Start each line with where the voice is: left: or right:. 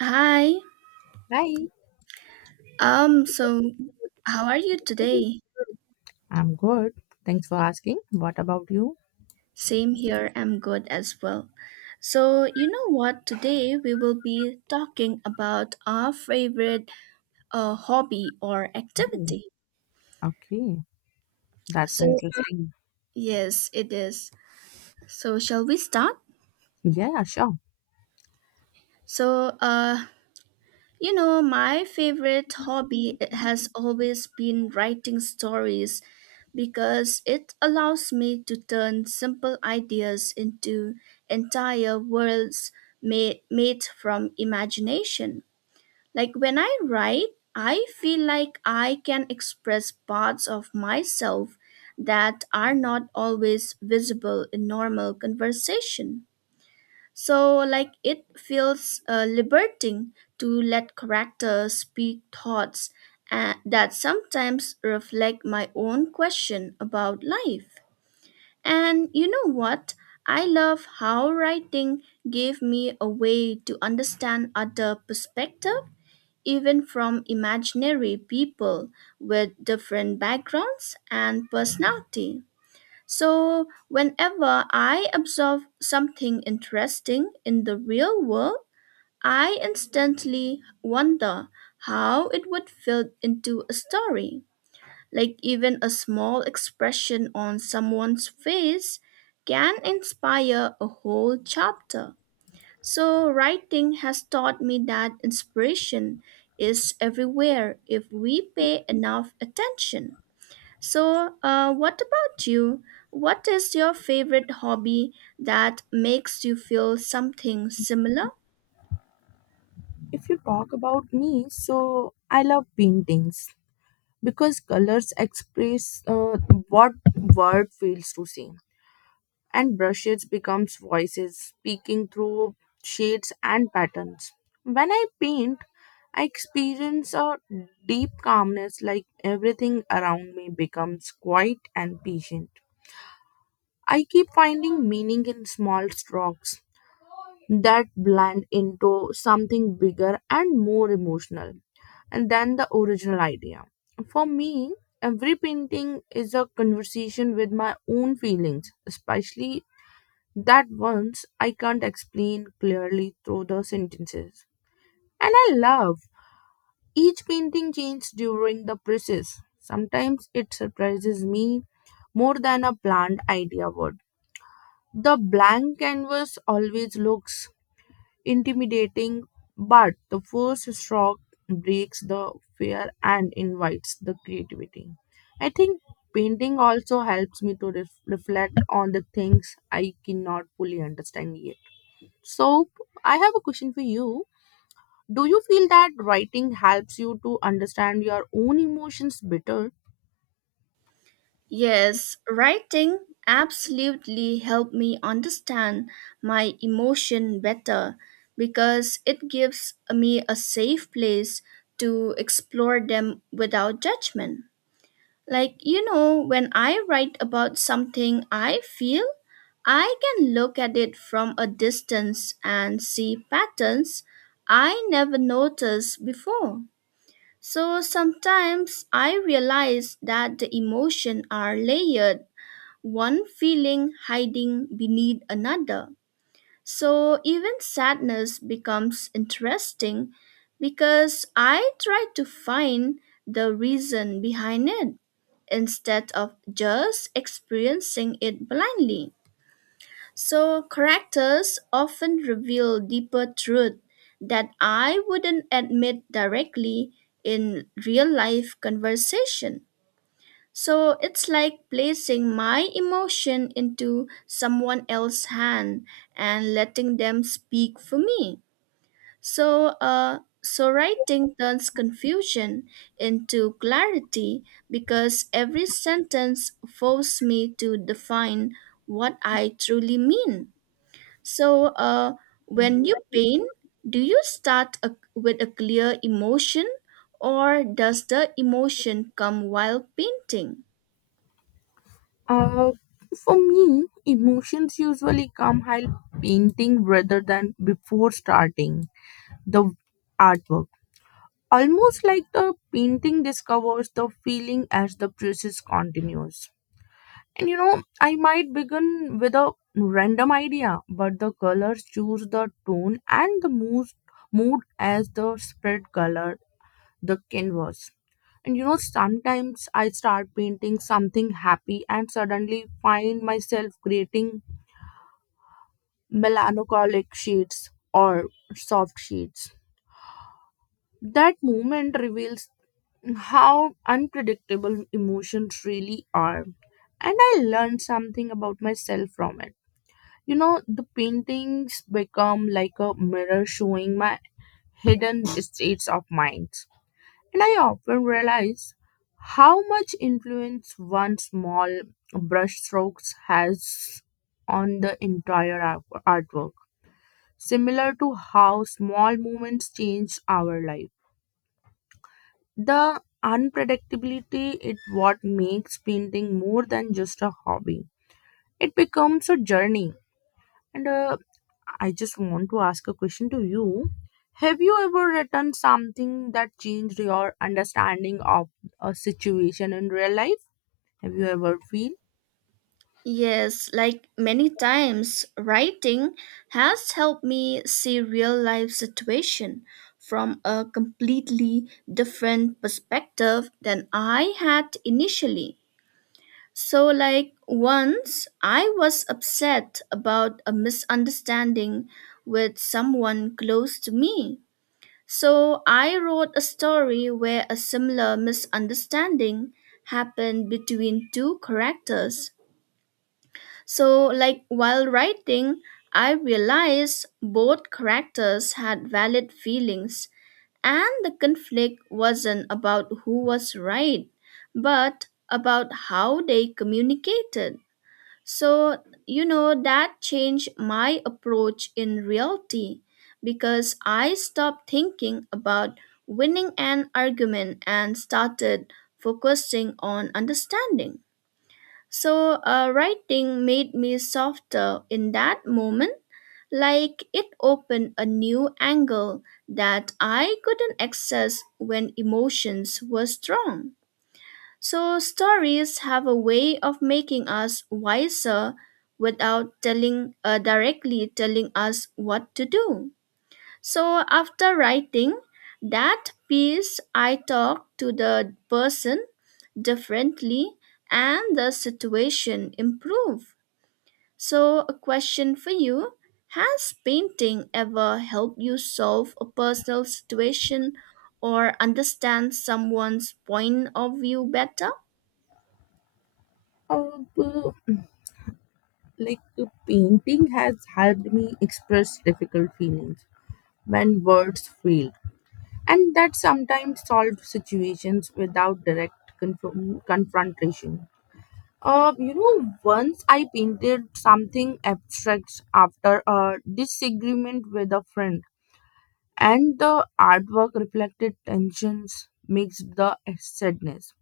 right: Hi.
left: Hi,
right: So how are you today?
left: I'm good. Thanks for asking. What about you?
right: Same here, I'm good as well. So, you know what? Today we will be talking about our favorite hobby or activity.
left: Okay, that's
right: So,
left: interesting.
right: yes, it is. So, shall we start?
left: Yeah, sure.
right: So, uh, you know, my favorite hobby has always been writing stories because it allows me to turn simple ideas into entire worlds made from imagination. Like when I write, I feel like I can express parts of myself that are not always visible in normal conversation. So, like, it feels liberating to let characters speak thoughts that sometimes reflect my own question about life. And you know what? I love how writing gave me a way to understand other perspective, even from imaginary people with different backgrounds and personality. So, whenever I observe something interesting in the real world, I instantly wonder how it would fit into a story. Like, even a small expression on someone's face can inspire a whole chapter. So, writing has taught me that inspiration is everywhere if we pay enough attention. What about you? What is your favorite hobby that makes you feel something similar?
left: If you talk about me, so I love paintings because colors express what word fails to say, and brushes becomes voices speaking through shades and patterns. When I paint, I experience a deep calmness, like everything around me becomes quiet and patient. I keep finding meaning in small strokes that blend into something bigger and more emotional and than the original idea. For me, every painting is a conversation with my own feelings, especially that ones I can't explain clearly through the sentences. And I love each painting changes during the process. Sometimes it surprises me more than a planned idea would. The blank canvas always looks intimidating, but the first stroke breaks the fear and invites the creativity. I think painting also helps me to reflect on the things I cannot fully understand yet. So, I have a question for you. Do you feel that writing helps you to understand your own emotions better?
right: Yes, writing absolutely helped me understand my emotion better because it gives me a safe place to explore them without judgment. Like, you know, when I write about something I feel, I can look at it from a distance and see patterns I never noticed before. So sometimes I realize that the emotions are layered, one feeling hiding beneath another. So even sadness becomes interesting because I try to find the reason behind it instead of just experiencing it blindly. So characters often reveal deeper truth that I wouldn't admit directly in real life conversation. So it's like placing my emotion into someone else's hand and letting them speak for me. So writing turns confusion into clarity because every sentence forces me to define what I truly mean. So, uh, when you paint, do you start with a clear emotion or does the emotion come while painting?
left: Uh, for me, emotions usually come while painting rather than before starting the artwork. Almost like the painting discovers the feeling as the process continues. And you know, I might begin with a random idea, but the colors choose the tone and the mood as the spread color the canvas. And you know, sometimes I start painting something happy and suddenly find myself creating melancholic shades or soft shades. That moment reveals how unpredictable emotions really are, and I learned something about myself from it. You know, the paintings become like a mirror showing my hidden states of mind, and I often realize how much influence one small brushstrokes has on the entire artwork, similar to how small moments change our life. The unpredictability is what makes painting more than just a hobby. It becomes a journey. And I just want to ask a question to you. Have you ever written something that changed your understanding of a situation in real life? Have you ever feel?
right: Yes, like many times, writing has helped me see real life situation from a completely different perspective than I had initially. So like once I was upset about a misunderstanding with someone close to me. So I wrote a story where a similar misunderstanding happened between two characters so, like while writing, I realized both characters had valid feelings, and the conflict wasn't about who was right, but about how they communicated. So, you know, that changed my approach in reality because I stopped thinking about winning an argument and started focusing on understanding. Writing made me softer in that moment, like it opened a new angle that I couldn't access when emotions were strong. So, stories have a way of making us wiser without telling directly telling us what to do. So after writing that piece, I talk to the person differently and the situation improve. So a question for you, has painting ever helped you solve a personal situation or understand someone's point of view better?
left: oh, uh, Painting has helped me express difficult feelings when words fail, and that sometimes solves situations without direct confrontation. You know, once I painted something abstract after a disagreement with a friend, and the artwork reflected tensions mixed the sadness.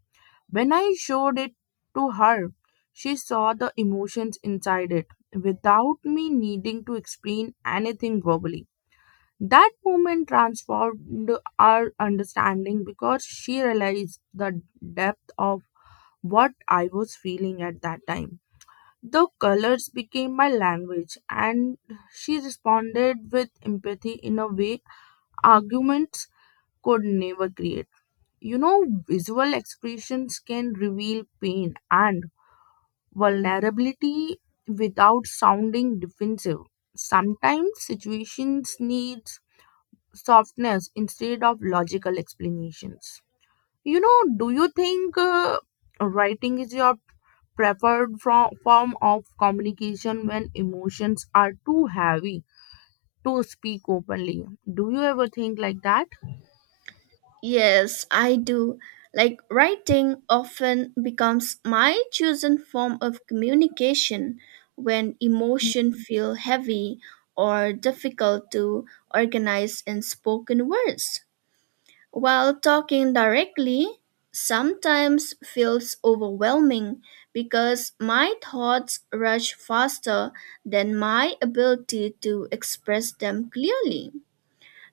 left: When I showed it to her, she saw the emotions inside it without me needing to explain anything verbally. That moment transformed our understanding because she realized the depth of what I was feeling at that time. The colors became my language, and she responded with empathy in a way arguments could never create. You know, visual expressions can reveal pain and vulnerability without sounding defensive. Sometimes situations need softness instead of logical explanations. You know, do you think writing is your preferred form of communication when emotions are too heavy to speak openly? Do you ever think like that?
right: Yes, I do. Like writing often becomes my chosen form of communication when emotion feel heavy or difficult to organize in spoken words. While talking directly sometimes feels overwhelming because my thoughts rush faster than my ability to express them clearly.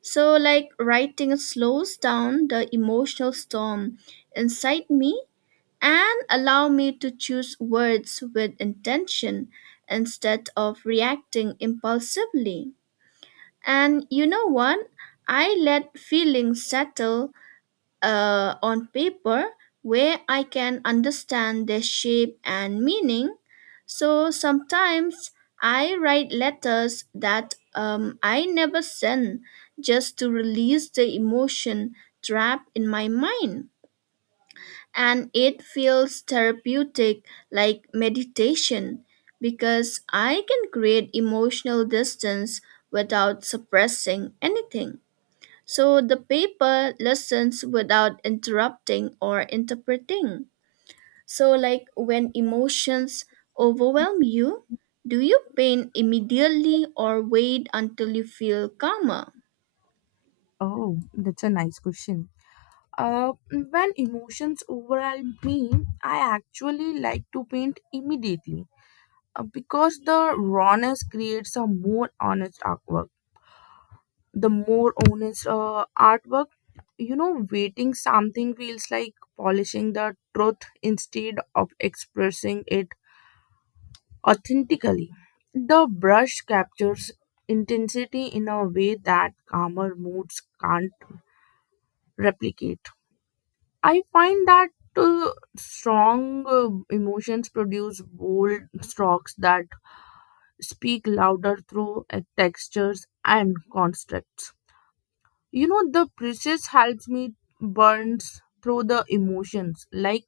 right: So, like writing slows down the emotional storm inside me and allow me to choose words with intention instead of reacting impulsively. And you know what? I let feelings settle on paper where I can understand their shape and meaning. So sometimes I write letters that I never send just to release the emotion trapped in my mind. And it feels therapeutic like meditation because I can create emotional distance without suppressing anything. So the paper listens without interrupting or interpreting. So, like when emotions overwhelm you, do you paint immediately or wait until you feel calmer?
left: Oh, that's a nice question. Uh, when emotions overwhelm me, I actually like to paint immediately because the rawness creates a more honest artwork, the more honest artwork. You know, waiting something feels like polishing the truth instead of expressing it authentically. The brush captures intensity in a way that calmer moods can't replicate. I find that uh, strong emotions produce bold strokes that speak louder through textures and constructs. You know, the process helps me burns through the emotions, like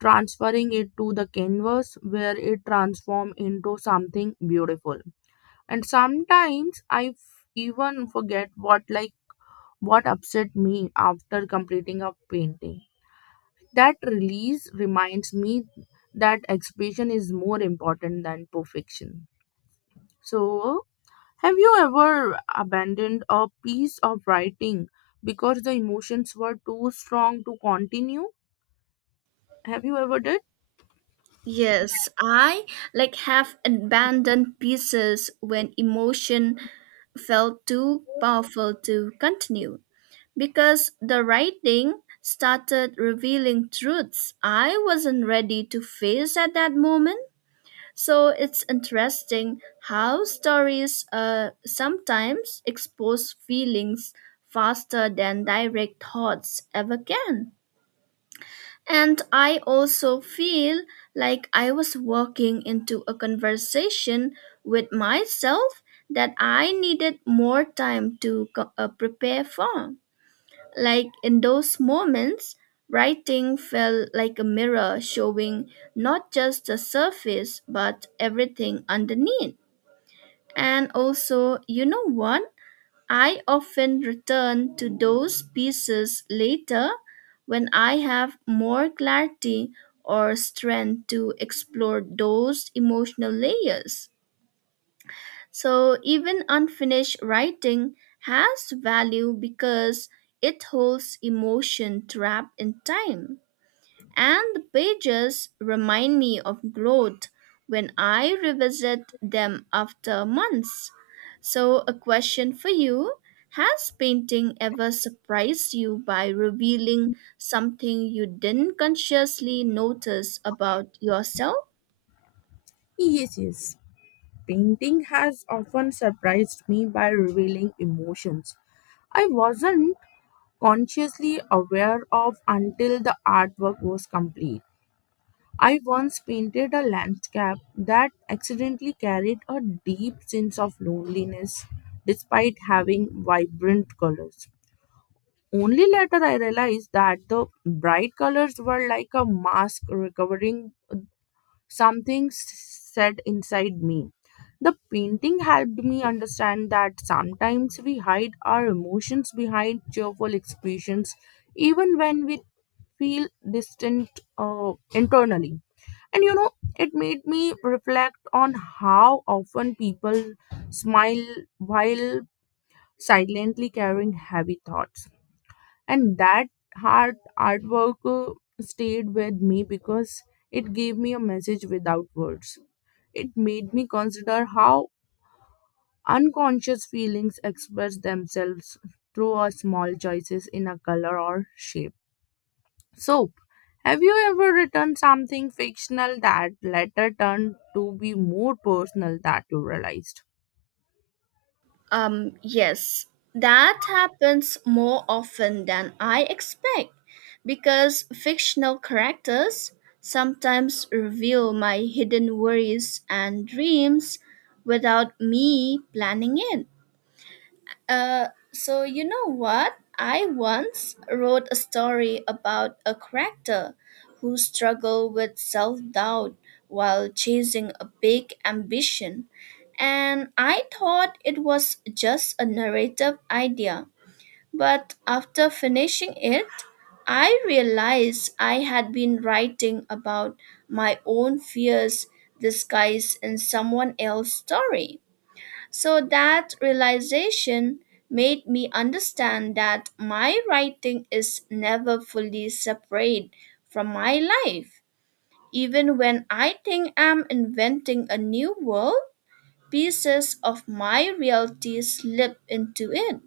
left: transferring it to the canvas where it transforms into something beautiful. And sometimes I even forget what what upset me after completing a painting. That release reminds me that expression is more important than perfection. So have you ever abandoned a piece of writing because the emotions were too strong to continue? Have you ever did?
right: Yes, I like have abandoned pieces when emotion felt too powerful to continue because the writing started revealing truths I wasn't ready to face at that moment. So it's interesting how stories sometimes expose feelings faster than direct thoughts ever can. And I also feel like I was walking into a conversation with myself that I needed more time to prepare for. Like in those moments, writing felt like a mirror showing not just the surface but everything underneath. And also, you know what? I often return to those pieces later when I have more clarity or strength to explore those emotional layers. So even unfinished writing has value because it holds emotion trapped in time. And the pages remind me of growth when I revisit them after months. So, a question for you. Has painting ever surprised you by revealing something you didn't consciously notice about yourself?
left: Yes, yes. Painting has often surprised me by revealing emotions I wasn't consciously aware of until the artwork was complete. I once painted a landscape that accidentally carried a deep sense of loneliness despite having vibrant colors. Only later I realized that the bright colors were like a mask recovering something set inside me. The painting helped me understand that sometimes we hide our emotions behind cheerful expressions, even when we feel distant internally. And you know, it made me reflect on how often people smile while silently carrying heavy thoughts, and that hard artwork stayed with me because it gave me a message without words. It made me consider how unconscious feelings express themselves through our small choices in a color or shape. So have you ever written something fictional that later turned to be more personal that you realized?
right: Yes, that happens more often than I expect because fictional characters sometimes reveal my hidden worries and dreams without me planning it. So you know what? I once wrote a story about a character who struggled with self-doubt while chasing a big ambition, and I thought it was just a narrative idea. But after finishing it, I realized I had been writing about my own fears disguised in someone else's story. So that realization made me understand that my writing is never fully separate from my life. Even when I think I'm inventing a new world, pieces of my reality slip into it.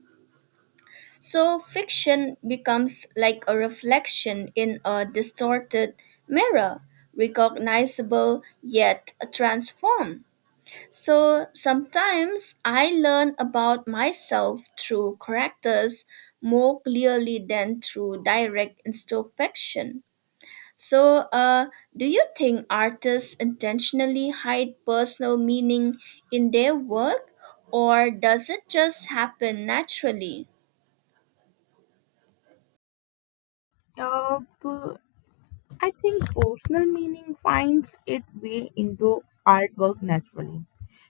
right: So fiction becomes like a reflection in a distorted mirror, recognizable yet transformed. So sometimes I learn about myself through characters more clearly than through direct introspection. So, uh, do you think artists intentionally hide personal meaning in their work, or does it just happen naturally?
left: Uh, b- I think personal meaning finds its way into artwork naturally,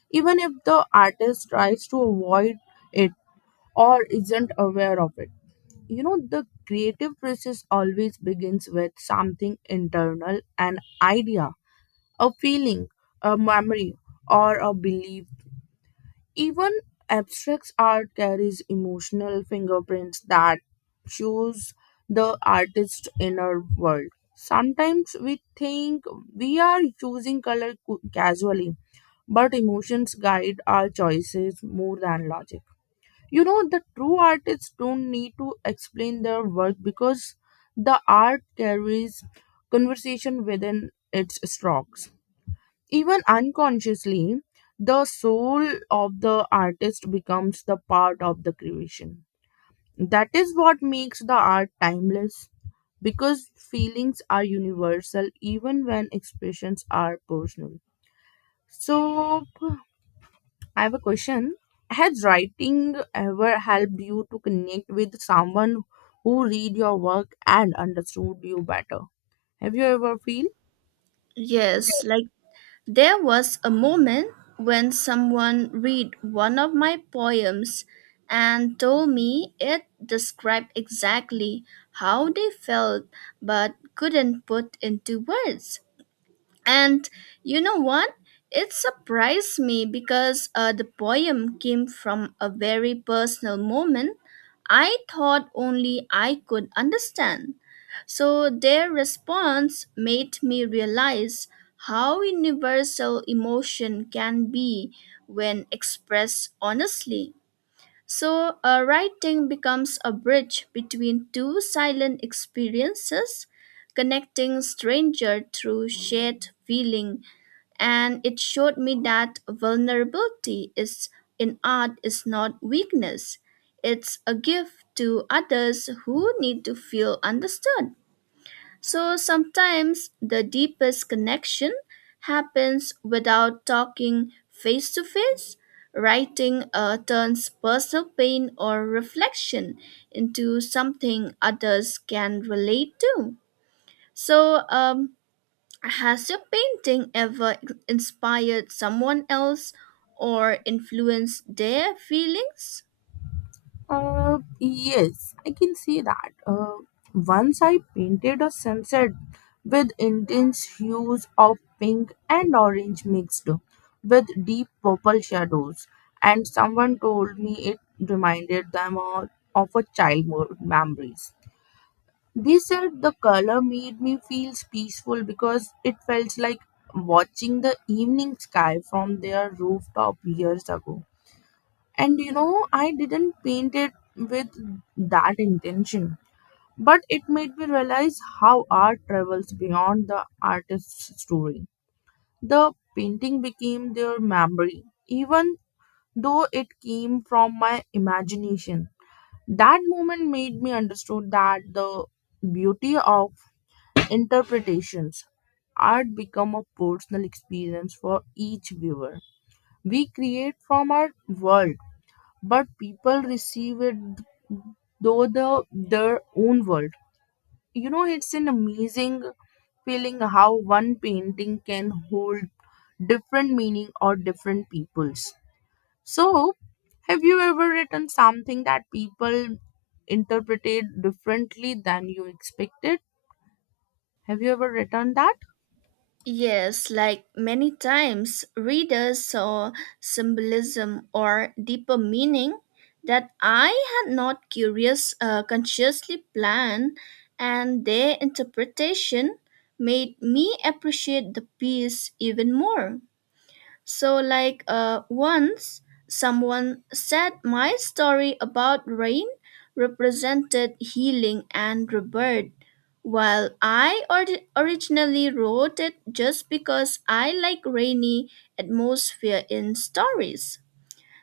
left: even if the artist tries to avoid it or isn't aware of it. You know, the creative process always begins with something internal, an idea, a feeling, a memory, or a belief. Even abstract art carries emotional fingerprints that shows the artist's inner world. Sometimes we think we are using color casually, but emotions guide our choices more than logic. You know, the true artists don't need to explain their work because the art carries conversation within its strokes. Even unconsciously, the soul of the artist becomes the part of the creation. That is what makes the art timeless because feelings are universal even when expressions are personal. So, I have a question. Has writing ever helped you to connect with someone who read your work and understood you better? Have you ever feel?
right: Yes, like there was a moment when someone read one of my poems and told me it described exactly how they felt but couldn't put into words. And you know what? It surprised me because the poem came from a very personal moment I thought only I could understand. So their response made me realize how universal emotion can be when expressed honestly. Writing becomes a bridge between two silent experiences, connecting stranger through shared feeling. And it showed me that vulnerability is in art is not weakness. It's a gift to others who need to feel understood. So sometimes the deepest connection happens without talking face to face. Writing turns personal pain or reflection into something others can relate to. So, um, has your painting ever inspired someone else or influenced their feelings?
left: Yes, I can see that. Once I painted a sunset with intense hues of pink and orange mixed with deep purple shadows, and someone told me it reminded them of a childhood memories. They said the color made me feel peaceful because it felt like watching the evening sky from their rooftop years ago. And you know, I didn't paint it with that intention, but it made me realize how art travels beyond the artist's story. The painting became their memory even though it came from my imagination. That moment made me understood that the beauty of interpretations, art become a personal experience for each viewer. We create from our world, but people receive it though the their own world. You know, it's an amazing feeling how one painting can hold different meaning or different peoples. So have you ever written something that people interpreted differently than you expected? Have you ever written that?
right: Yes, like many times, readers saw symbolism or deeper meaning that I had not curious consciously planned, and their interpretation made me appreciate the piece even more. Once someone said my story about rain represented healing and rebirth, while I originally wrote it just because I like rainy atmosphere in stories.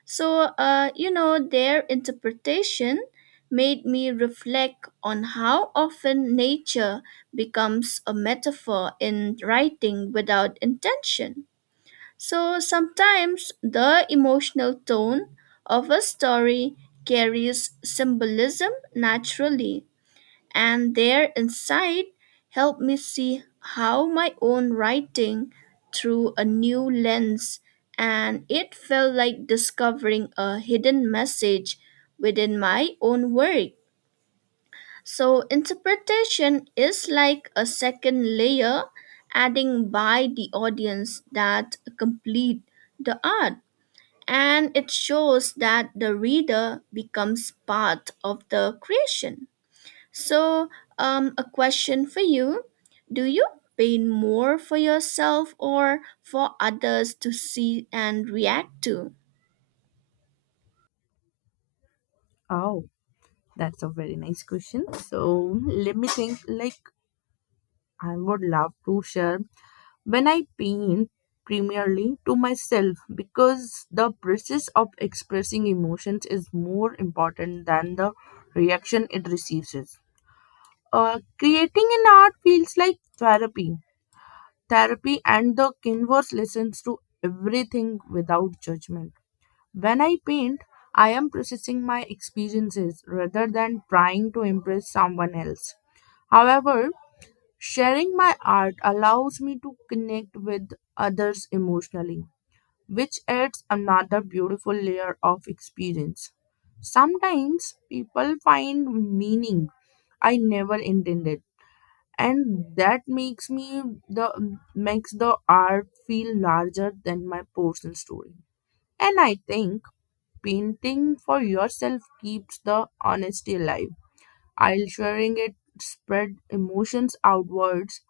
right: You know, their interpretation made me reflect on how often nature becomes a metaphor in writing without intention. So sometimes the emotional tone of a story carries symbolism naturally, and their insight helped me see how my own writing through a new lens, and it felt like discovering a hidden message within my own work. So interpretation is like a second layer adding by the audience that complete the art and it shows that the reader becomes part of the creation. So a question for you. Do you paint more for yourself or for others to see and react to?
left: Oh, that's a very nice question. So let me think, like, I would love to share. When I paint primarily to myself because the process of expressing emotions is more important than the reaction it receives. Creating an art feels like therapy. Therapy and the canvas listens to everything without judgment. When I paint, I am processing my experiences rather than trying to impress someone else. However, sharing my art allows me to connect with others emotionally, which adds another beautiful layer of experience. Sometimes people find meaning I never intended, and that makes me the makes the art feel larger than my personal story. And I think painting for yourself keeps the honesty alive. I'll sharing it spread emotions outwards,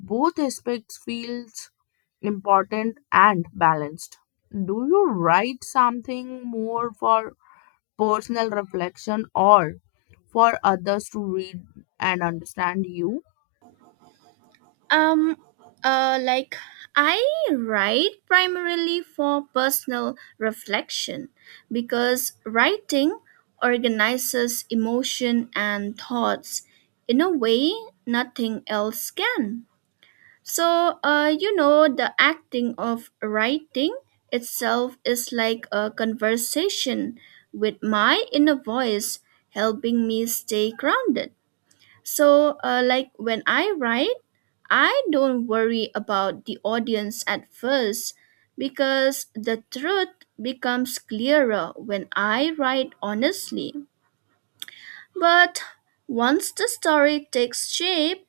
left: both aspects feels important and balanced. Do you write something more for personal reflection or for others to read and understand you?
right: Um, like I write primarily for personal reflection because writing organizes emotion and thoughts in a way nothing else can. You know, the acting of writing itself is like a conversation with my inner voice helping me stay grounded. Like when I write, I don't worry about the audience at first because the truth becomes clearer when I write honestly. But once the story takes shape,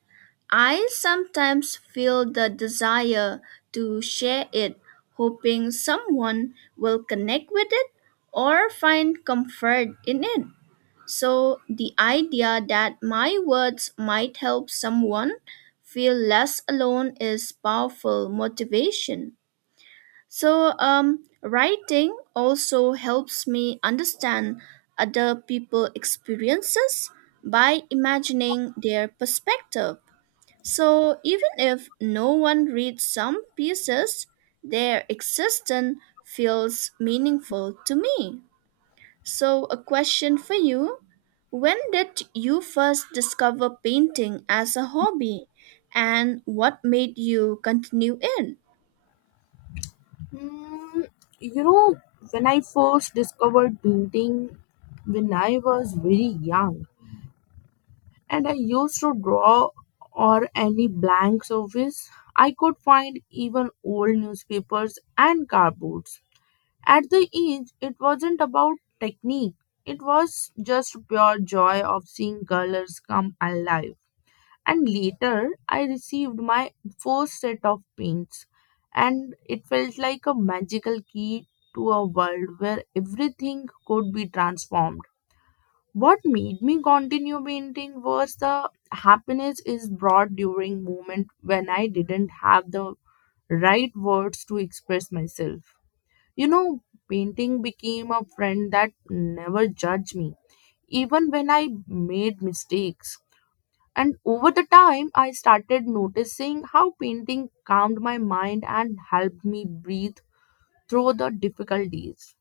right: I sometimes feel the desire to share it, hoping someone will connect with it or find comfort in it. So, the idea that my words might help someone feel less alone is powerful motivation. Writing also helps me understand other people's experiences by imagining their perspective. So, even if no one reads some pieces, their existence feels meaningful to me. So, a question for you. When did you first discover painting as a hobby and what made you continue it?
left: Mm, you know, when I first discovered painting, when I was very young, and I used to draw or any blank surface. I could find even old newspapers and cardboards. At the age, it wasn't about technique, it was just pure joy of seeing colors come alive. And later, I received my first set of paints, and it felt like a magical key to a world where everything could be transformed. What made me continue painting was the happiness is brought during moment when I didn't have the right words to express myself. You know, painting became a friend that never judged me, even when I made mistakes. And over the time, I started noticing how painting calmed my mind and helped me breathe through the difficulties.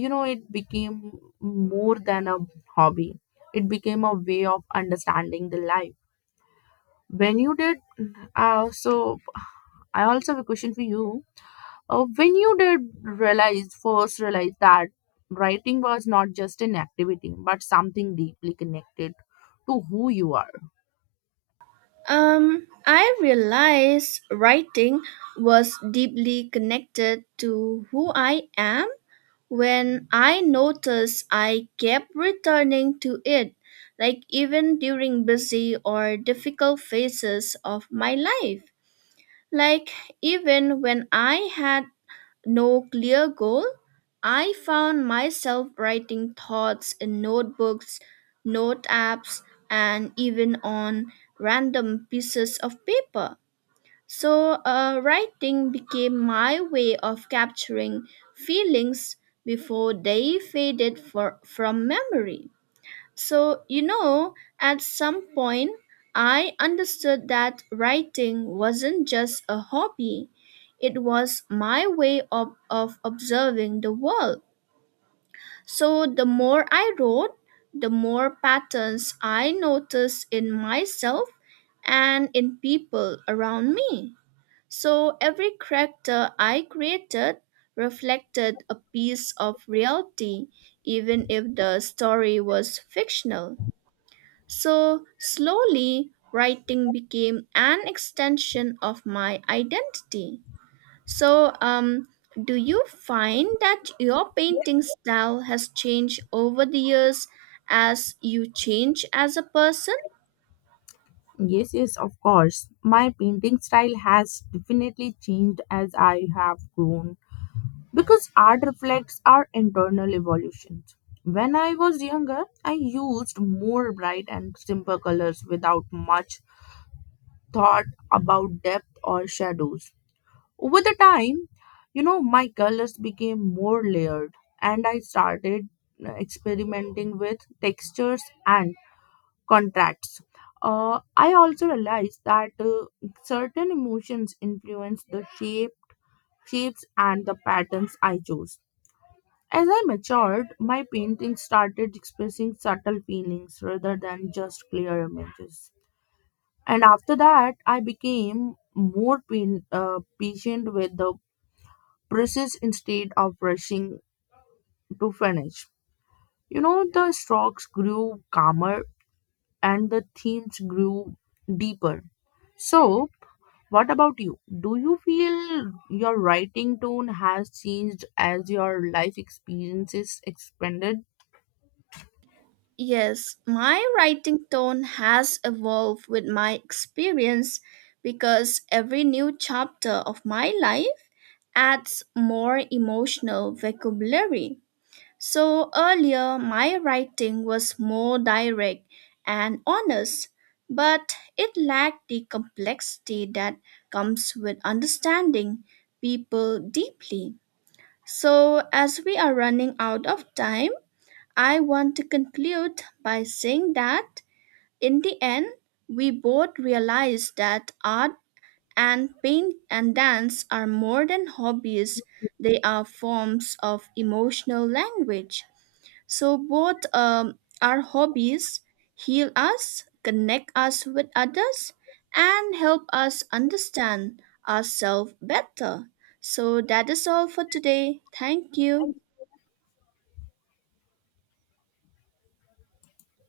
left: You know, it became more than a hobby, it became a way of understanding the life when you did. So I also have a question for you. When you did realize, first realize that writing was not just an activity but something deeply connected to who you are?
right: I realized writing was deeply connected to who I am when I noticed I kept returning to it, like even during busy or difficult phases of my life. Like even when I had no clear goal, I found myself writing thoughts in notebooks, note apps, and even on random pieces of paper. Writing became my way of capturing feelings before they faded from memory. So, you know, at some point, I understood that writing wasn't just a hobby, it was my way of observing the world. So, the more I wrote, the more patterns I noticed in myself and in people around me. So, every character I created reflected a piece of reality, even if the story was fictional. So slowly, writing became an extension of my identity. So, um, do you find that your painting style has changed over the years as you change as a person?
left: Yes, yes, of course, my painting style has definitely changed as I have grown because art reflects our internal evolutions. When I was younger, I used more bright and simple colors without much thought about depth or shadows. Over the time, you know, my colors became more layered and I started experimenting with textures and contrasts. I also realized that certain emotions influence the shapes, and the patterns I chose. As I matured, my painting started expressing subtle feelings rather than just clear images. And after that, I became more patient with the process instead of rushing to finish. You know, the strokes grew calmer and the themes grew deeper. So, what about you? Do you feel your writing tone has changed as your life experiences expanded?
right: Yes, my writing tone has evolved with my experience because every new chapter of my life adds more emotional vocabulary. So earlier, my writing was more direct and honest, but it lacked the complexity that comes with understanding people deeply. So, as we are running out of time, I want to conclude by saying that in the end, we both realized that art and paint and dance are more than hobbies, they are forms of emotional language. So both our hobbies heal us, connect us with others, and help us understand ourselves better. So that is all for today. Thank you.